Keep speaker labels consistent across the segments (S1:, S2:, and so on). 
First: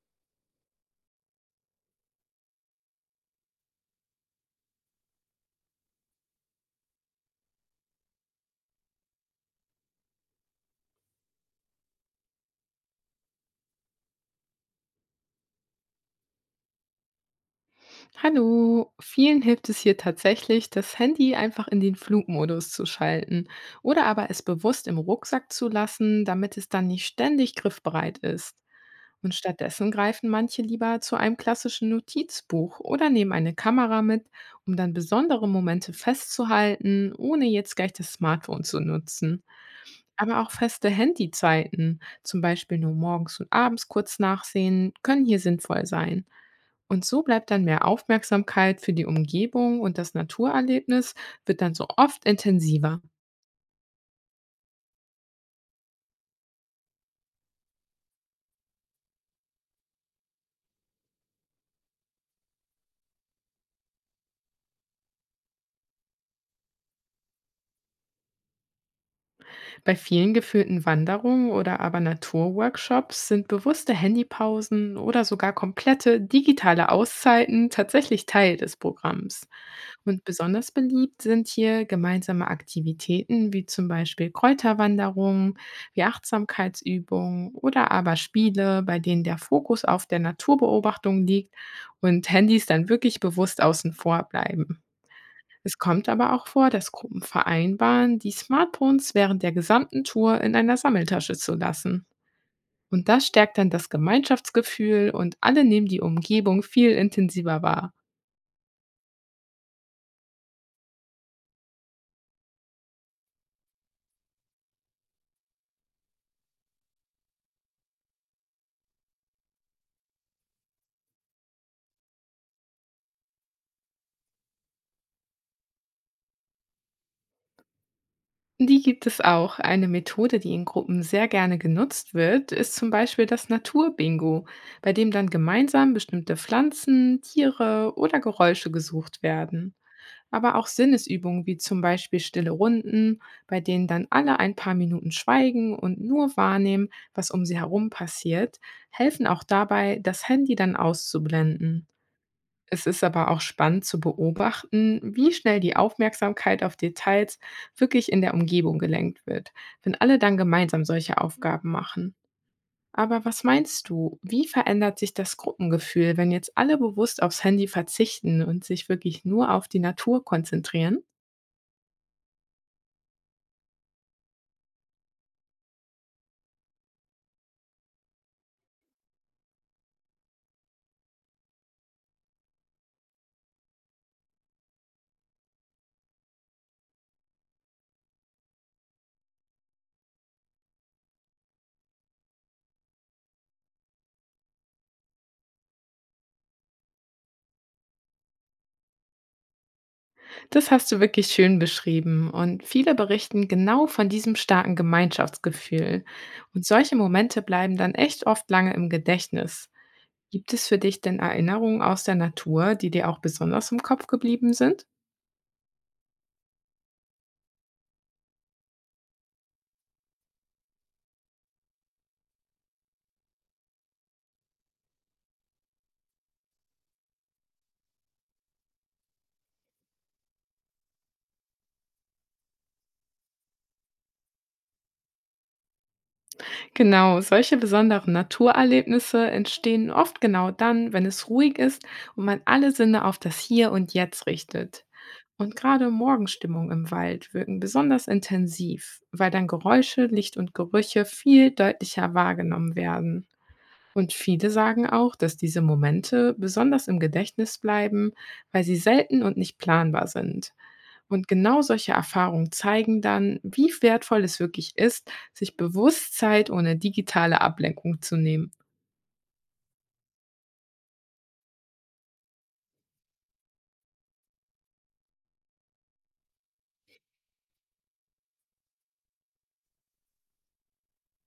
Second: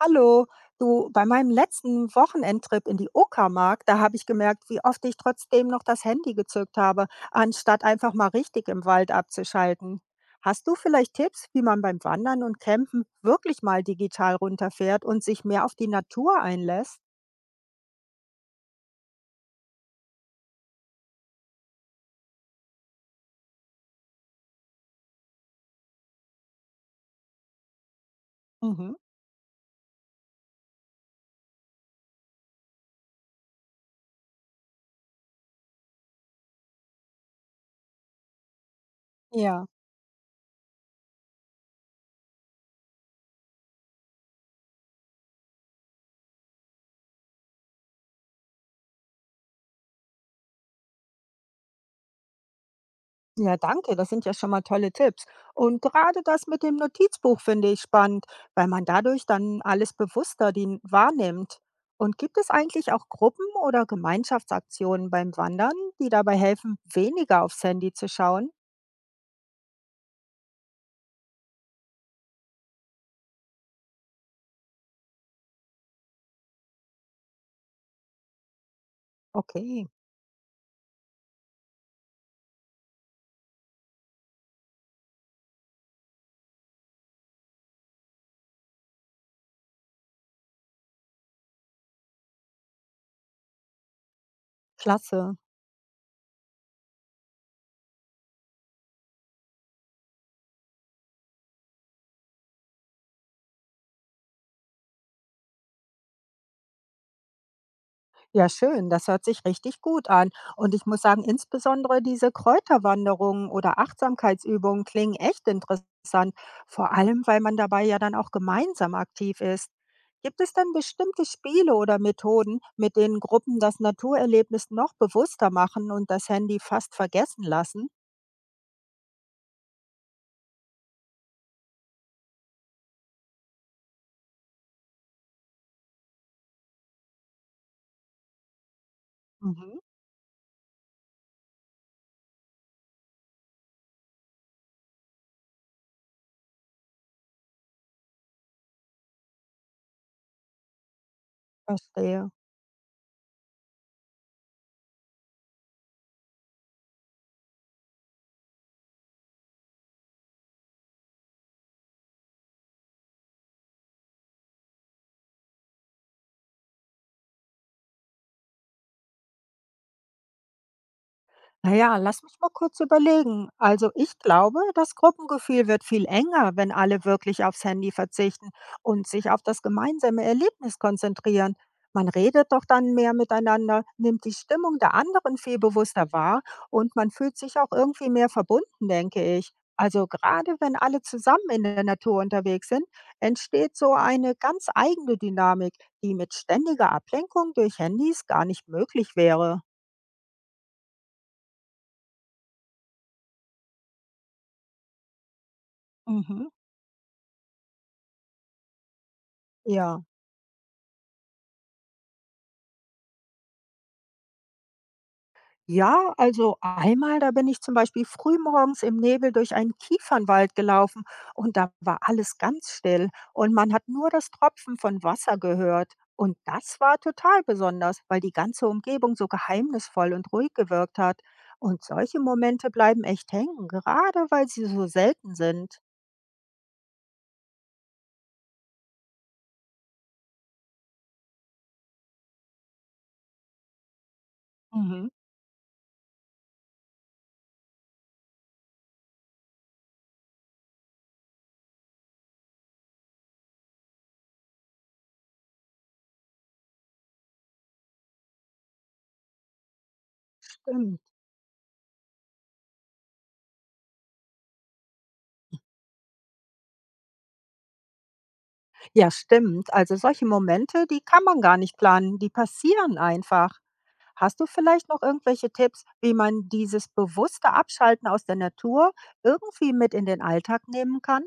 S1: Hallo, du, bei meinem letzten Wochenendtrip in die Uckermark, da habe ich gemerkt, wie oft ich trotzdem noch das Handy gezückt habe, anstatt einfach mal richtig im Wald abzuschalten. Hast du vielleicht Tipps, wie man beim Wandern und Campen wirklich mal digital runterfährt und sich mehr auf die Natur einlässt?
S2: Hallo, vielen hilft es hier tatsächlich, das Handy einfach in den Flugmodus zu schalten oder aber es bewusst im Rucksack zu lassen, damit es dann nicht ständig griffbereit ist.
S1: Mhm.
S2: Und stattdessen greifen manche lieber zu einem klassischen Notizbuch oder nehmen eine Kamera mit, um dann besondere Momente festzuhalten, ohne jetzt gleich das Smartphone zu nutzen.
S1: Ja.
S2: Aber auch feste Handyzeiten, zum Beispiel nur morgens und abends kurz nachsehen, können hier sinnvoll sein. Und so bleibt dann mehr Aufmerksamkeit für die Umgebung und das Naturerlebnis wird dann so oft intensiver.
S1: Ja, danke, das sind ja schon mal tolle Tipps. Und gerade das mit dem Notizbuch finde ich spannend, weil man dadurch dann alles bewusster die wahrnimmt. Und gibt es eigentlich auch Gruppen oder Gemeinschaftsaktionen beim Wandern, die dabei helfen, weniger aufs Handy zu schauen?
S2: Bei vielen geführten Wanderungen oder aber Naturworkshops sind bewusste Handypausen oder sogar komplette digitale Auszeiten tatsächlich Teil des Programms.
S1: Okay,
S2: Und besonders beliebt sind hier gemeinsame Aktivitäten wie zum Beispiel Kräuterwanderungen, wie Achtsamkeitsübungen oder aber Spiele, bei denen der Fokus auf der Naturbeobachtung liegt und Handys dann wirklich bewusst außen vor bleiben.
S1: klasse.
S2: Es kommt aber auch vor, dass Gruppen vereinbaren, die Smartphones während der gesamten Tour in einer Sammeltasche zu lassen. Und das stärkt dann das Gemeinschaftsgefühl und alle nehmen die Umgebung viel intensiver wahr.
S1: Ja, schön, das hört sich richtig gut an. Und ich muss sagen, insbesondere diese Kräuterwanderungen oder Achtsamkeitsübungen klingen echt interessant, vor allem weil man dabei ja dann auch gemeinsam aktiv ist. Gibt es dann bestimmte Spiele oder Methoden, mit denen Gruppen das Naturerlebnis noch bewusster machen und das Handy fast vergessen lassen?
S2: Die gibt es auch. Eine Methode, die in Gruppen sehr gerne genutzt wird, ist zum Beispiel das Naturbingo, bei dem dann gemeinsam bestimmte Pflanzen, Tiere oder Geräusche gesucht werden.
S1: Mhm,
S2: Aber auch Sinnesübungen wie zum Beispiel stille Runden, bei denen dann alle ein paar Minuten schweigen und nur wahrnehmen, was um sie herum passiert, helfen auch dabei, das Handy dann auszublenden.
S1: verstehe.
S2: Es ist aber auch spannend zu beobachten, wie schnell die Aufmerksamkeit auf Details wirklich in der Umgebung gelenkt wird, wenn alle dann gemeinsam solche Aufgaben machen. Aber was meinst du, wie verändert sich das Gruppengefühl, wenn jetzt alle bewusst aufs Handy verzichten und sich wirklich nur auf die Natur konzentrieren?
S1: Na ja, lass mich mal kurz überlegen. Also ich glaube, das Gruppengefühl wird viel enger, wenn alle wirklich aufs Handy verzichten und sich auf das gemeinsame Erlebnis konzentrieren. Man redet doch dann mehr miteinander, nimmt die Stimmung der anderen viel bewusster wahr und man fühlt sich auch irgendwie mehr verbunden, denke ich. Also gerade wenn alle zusammen in der Natur unterwegs sind, entsteht so eine ganz eigene Dynamik, die mit ständiger Ablenkung durch Handys gar nicht möglich wäre.
S2: Das hast du wirklich schön beschrieben und viele berichten genau von diesem starken Gemeinschaftsgefühl.
S1: Mhm.
S2: Und solche Momente bleiben dann echt oft lange im Gedächtnis.
S1: Ja.
S2: Gibt es für dich denn Erinnerungen aus der Natur, die dir auch besonders im Kopf geblieben sind?
S1: Ja, also einmal, da bin ich zum Beispiel frühmorgens im Nebel durch einen Kiefernwald gelaufen und da war alles ganz still und man hat nur das Tropfen von Wasser gehört. Und das war total besonders, weil die ganze Umgebung so geheimnisvoll und ruhig gewirkt hat. Und solche Momente bleiben echt hängen, gerade weil sie so selten sind.
S2: Genau, solche besonderen Naturerlebnisse entstehen oft genau dann, wenn es ruhig ist und man alle Sinne auf das Hier und Jetzt richtet.
S1: Mhm.
S2: Und gerade Morgenstimmung im Wald wirken besonders intensiv, weil dann Geräusche, Licht und Gerüche viel deutlicher wahrgenommen werden. Und viele sagen auch, dass diese Momente besonders im Gedächtnis bleiben, weil sie selten und nicht planbar sind.
S1: Stimmt.
S2: Und genau solche Erfahrungen zeigen dann, wie wertvoll es wirklich ist, sich bewusst Zeit ohne digitale Ablenkung zu nehmen.
S1: Ja, stimmt. Also solche Momente, die kann man gar nicht planen, die passieren einfach. Hast du vielleicht noch irgendwelche Tipps, wie man dieses bewusste Abschalten aus der Natur irgendwie mit in den Alltag nehmen kann?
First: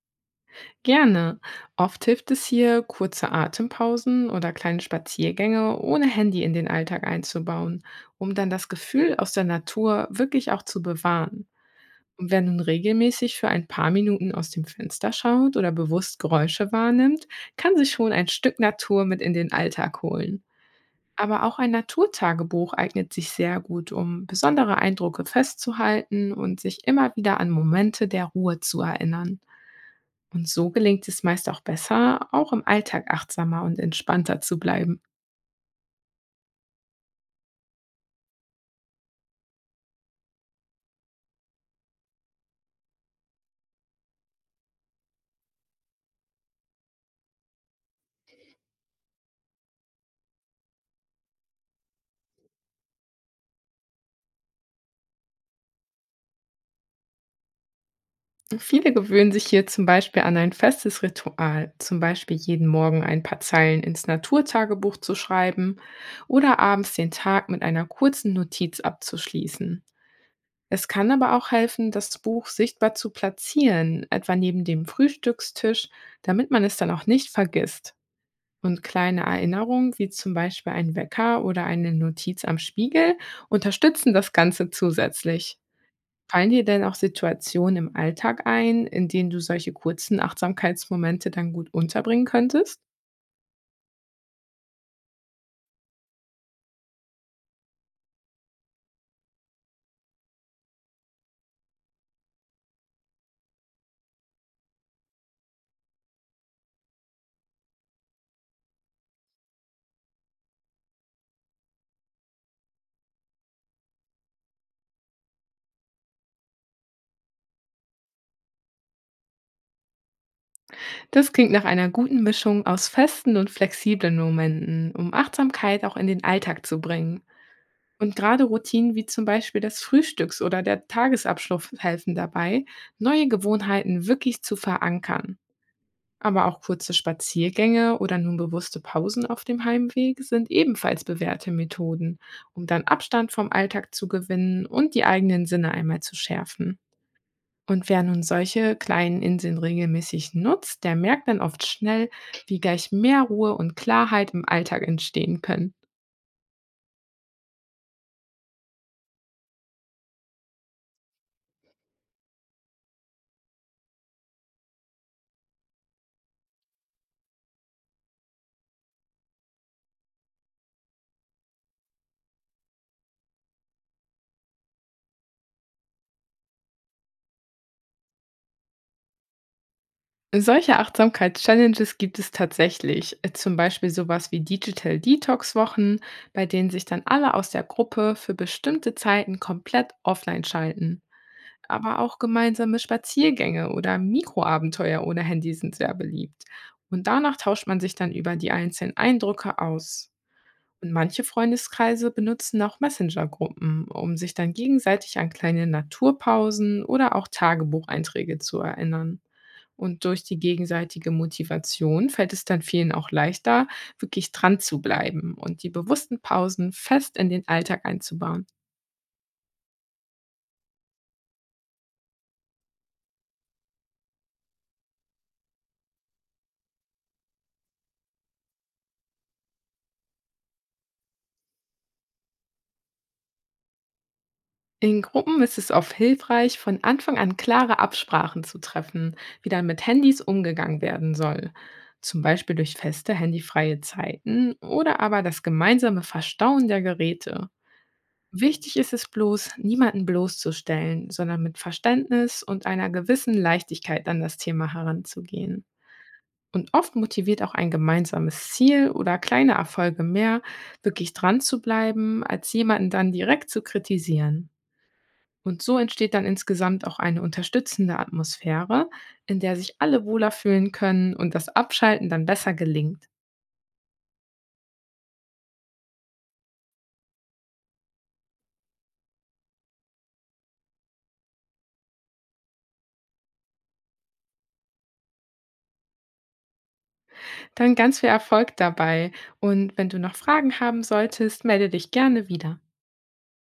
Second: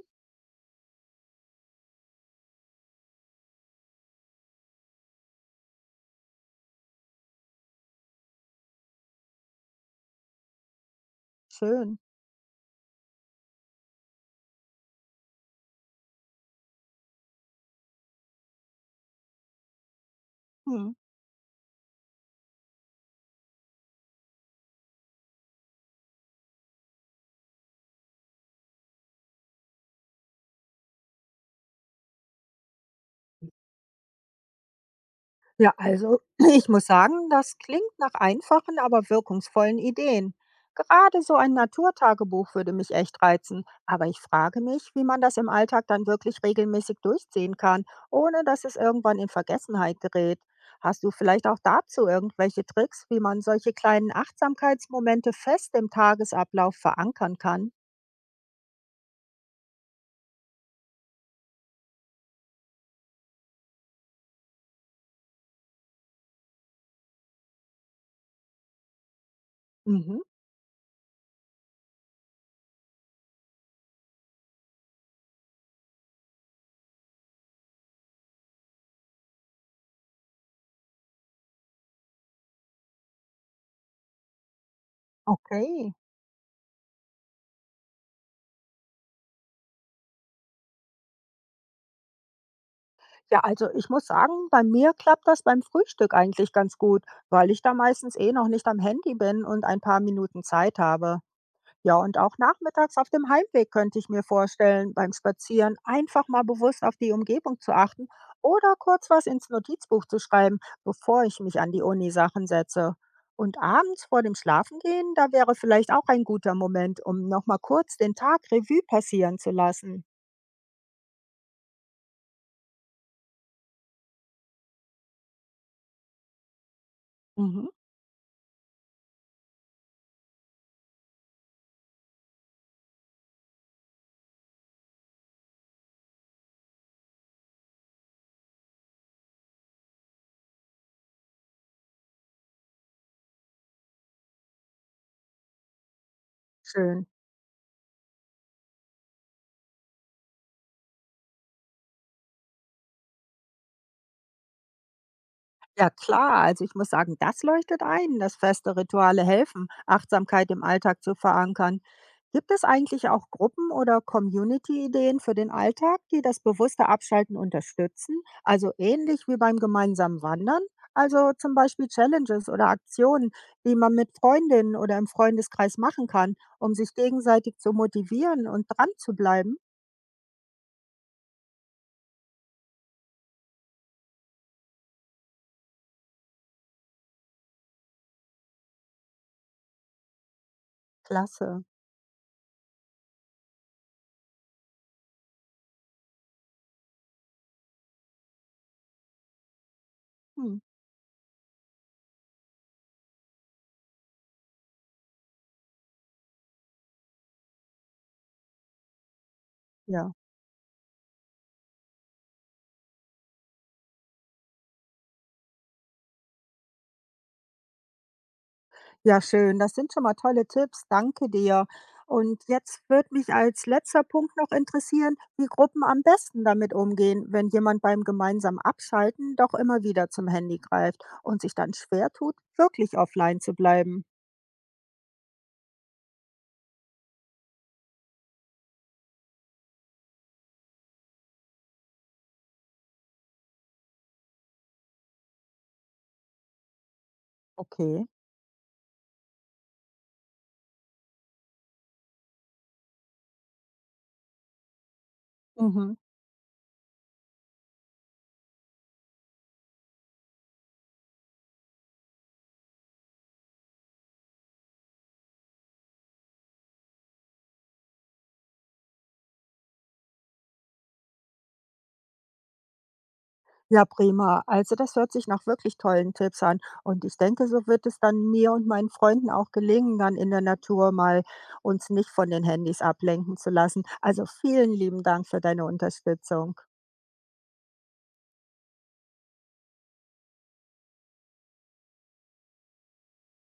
S2: Gerne. Oft hilft es hier, kurze Atempausen oder kleine Spaziergänge ohne Handy in den Alltag einzubauen, um dann das Gefühl aus der Natur wirklich auch zu bewahren.
S1: Schön.
S2: Und wer nun regelmäßig für ein paar Minuten aus dem Fenster schaut oder bewusst Geräusche wahrnimmt, kann sich schon ein Stück Natur mit in den Alltag holen.
S1: Mhm.
S2: Aber auch ein Naturtagebuch eignet sich sehr gut, um besondere Eindrücke festzuhalten und sich immer wieder an Momente der Ruhe zu erinnern. Und so gelingt es meist auch besser, auch im Alltag achtsamer und entspannter zu bleiben.
S1: Ja, also ich muss sagen, das klingt nach einfachen, aber wirkungsvollen Ideen. Gerade so ein Naturtagebuch würde mich echt reizen, aber ich frage mich, wie man das im Alltag dann wirklich regelmäßig durchziehen kann, ohne dass es irgendwann in Vergessenheit gerät. Hast du vielleicht auch dazu irgendwelche Tricks, wie man solche kleinen Achtsamkeitsmomente fest im Tagesablauf verankern kann?
S2: Viele gewöhnen sich hier zum Beispiel an ein festes Ritual, zum Beispiel jeden Morgen ein paar Zeilen ins Naturtagebuch zu schreiben oder abends den Tag mit einer kurzen Notiz abzuschließen.
S1: Mhm,
S2: Es kann aber auch helfen, das Buch sichtbar zu platzieren, etwa neben dem Frühstückstisch, damit man es dann auch nicht vergisst. Und kleine Erinnerungen, wie zum Beispiel ein Wecker oder eine Notiz am Spiegel, unterstützen das Ganze zusätzlich.
S1: okay.
S2: Fallen dir denn auch Situationen im Alltag ein, in denen du solche kurzen Achtsamkeitsmomente dann gut unterbringen könntest?
S1: Ja, also ich muss sagen, bei mir klappt das beim Frühstück eigentlich ganz gut, weil ich da meistens eh noch nicht am Handy bin und ein paar Minuten Zeit habe. Ja, und auch nachmittags auf dem Heimweg könnte ich mir vorstellen, beim Spazieren einfach mal bewusst auf die Umgebung zu achten oder kurz was ins Notizbuch zu schreiben, bevor ich mich an die Uni-Sachen setze. Und abends vor dem Schlafengehen, da wäre vielleicht auch ein guter Moment, um nochmal kurz den Tag Revue passieren zu lassen.
S2: Das klingt nach einer guten Mischung aus festen und flexiblen Momenten, um Achtsamkeit auch in den Alltag zu bringen.
S1: Mhm.
S2: Und gerade Routinen wie zum Beispiel das Frühstücks- oder der Tagesabschluss helfen dabei, neue Gewohnheiten wirklich zu verankern. Aber auch kurze Spaziergänge oder nun bewusste Pausen auf dem Heimweg sind ebenfalls bewährte Methoden, um dann Abstand vom Alltag zu gewinnen und die eigenen Sinne einmal zu schärfen.
S1: Schön.
S2: Und wer nun solche kleinen Inseln regelmäßig nutzt, der merkt dann oft schnell, wie gleich mehr Ruhe und Klarheit im Alltag entstehen können.
S1: Ja klar, also ich muss sagen, das leuchtet ein, dass feste Rituale helfen, Achtsamkeit im Alltag zu verankern. Gibt es eigentlich auch Gruppen oder Community-Ideen für den Alltag, die das bewusste Abschalten unterstützen? Also ähnlich wie beim gemeinsamen Wandern? Also zum Beispiel Challenges oder Aktionen, die man mit Freundinnen oder im Freundeskreis machen kann, um sich gegenseitig zu motivieren und dran zu bleiben?
S2: Solche Achtsamkeits-Challenges gibt es tatsächlich, zum Beispiel sowas wie Digital Detox-Wochen, bei denen sich dann alle aus der Gruppe für bestimmte Zeiten komplett offline schalten.
S1: Klasse.
S2: Aber auch gemeinsame Spaziergänge oder Mikroabenteuer ohne Handy sind sehr beliebt. Und danach tauscht man sich dann über die einzelnen Eindrücke aus.
S1: Hm.
S2: Und manche Freundeskreise benutzen auch Messenger-Gruppen, um sich dann gegenseitig an kleine Naturpausen oder auch Tagebucheinträge zu erinnern. Und
S1: Ja.
S2: durch die gegenseitige Motivation fällt es dann vielen auch leichter, wirklich dran zu bleiben und die bewussten Pausen fest in den Alltag einzubauen.
S1: Ja, schön. Das sind schon mal tolle Tipps. Danke dir. Und jetzt würde mich als letzter Punkt noch interessieren, wie Gruppen am besten damit umgehen, wenn jemand beim gemeinsamen Abschalten doch immer wieder zum Handy greift und sich dann schwer tut, wirklich offline zu bleiben.
S2: In Gruppen ist es oft hilfreich, von Anfang an klare Absprachen zu treffen, wie dann mit Handys umgegangen werden soll. Zum Beispiel durch feste handyfreie Zeiten oder aber das gemeinsame Verstauen der Geräte.
S1: Okay.
S2: Wichtig ist es bloß, niemanden bloßzustellen, sondern mit Verständnis und einer gewissen Leichtigkeit an das Thema heranzugehen.
S1: Mhm.
S2: Und oft motiviert auch ein gemeinsames Ziel oder kleine Erfolge mehr, wirklich dran zu bleiben, als jemanden dann direkt zu kritisieren. Und so entsteht dann insgesamt auch eine unterstützende Atmosphäre, in der sich alle wohler fühlen können und das Abschalten dann besser gelingt.
S1: Ja, prima. Also das hört sich nach wirklich tollen Tipps an. Und ich denke, so wird es dann mir und meinen Freunden auch gelingen, dann in der Natur mal uns nicht von den Handys ablenken zu lassen. Also vielen lieben Dank für deine Unterstützung.
S2: Dann ganz viel Erfolg dabei und wenn du noch Fragen haben solltest, melde dich gerne wieder.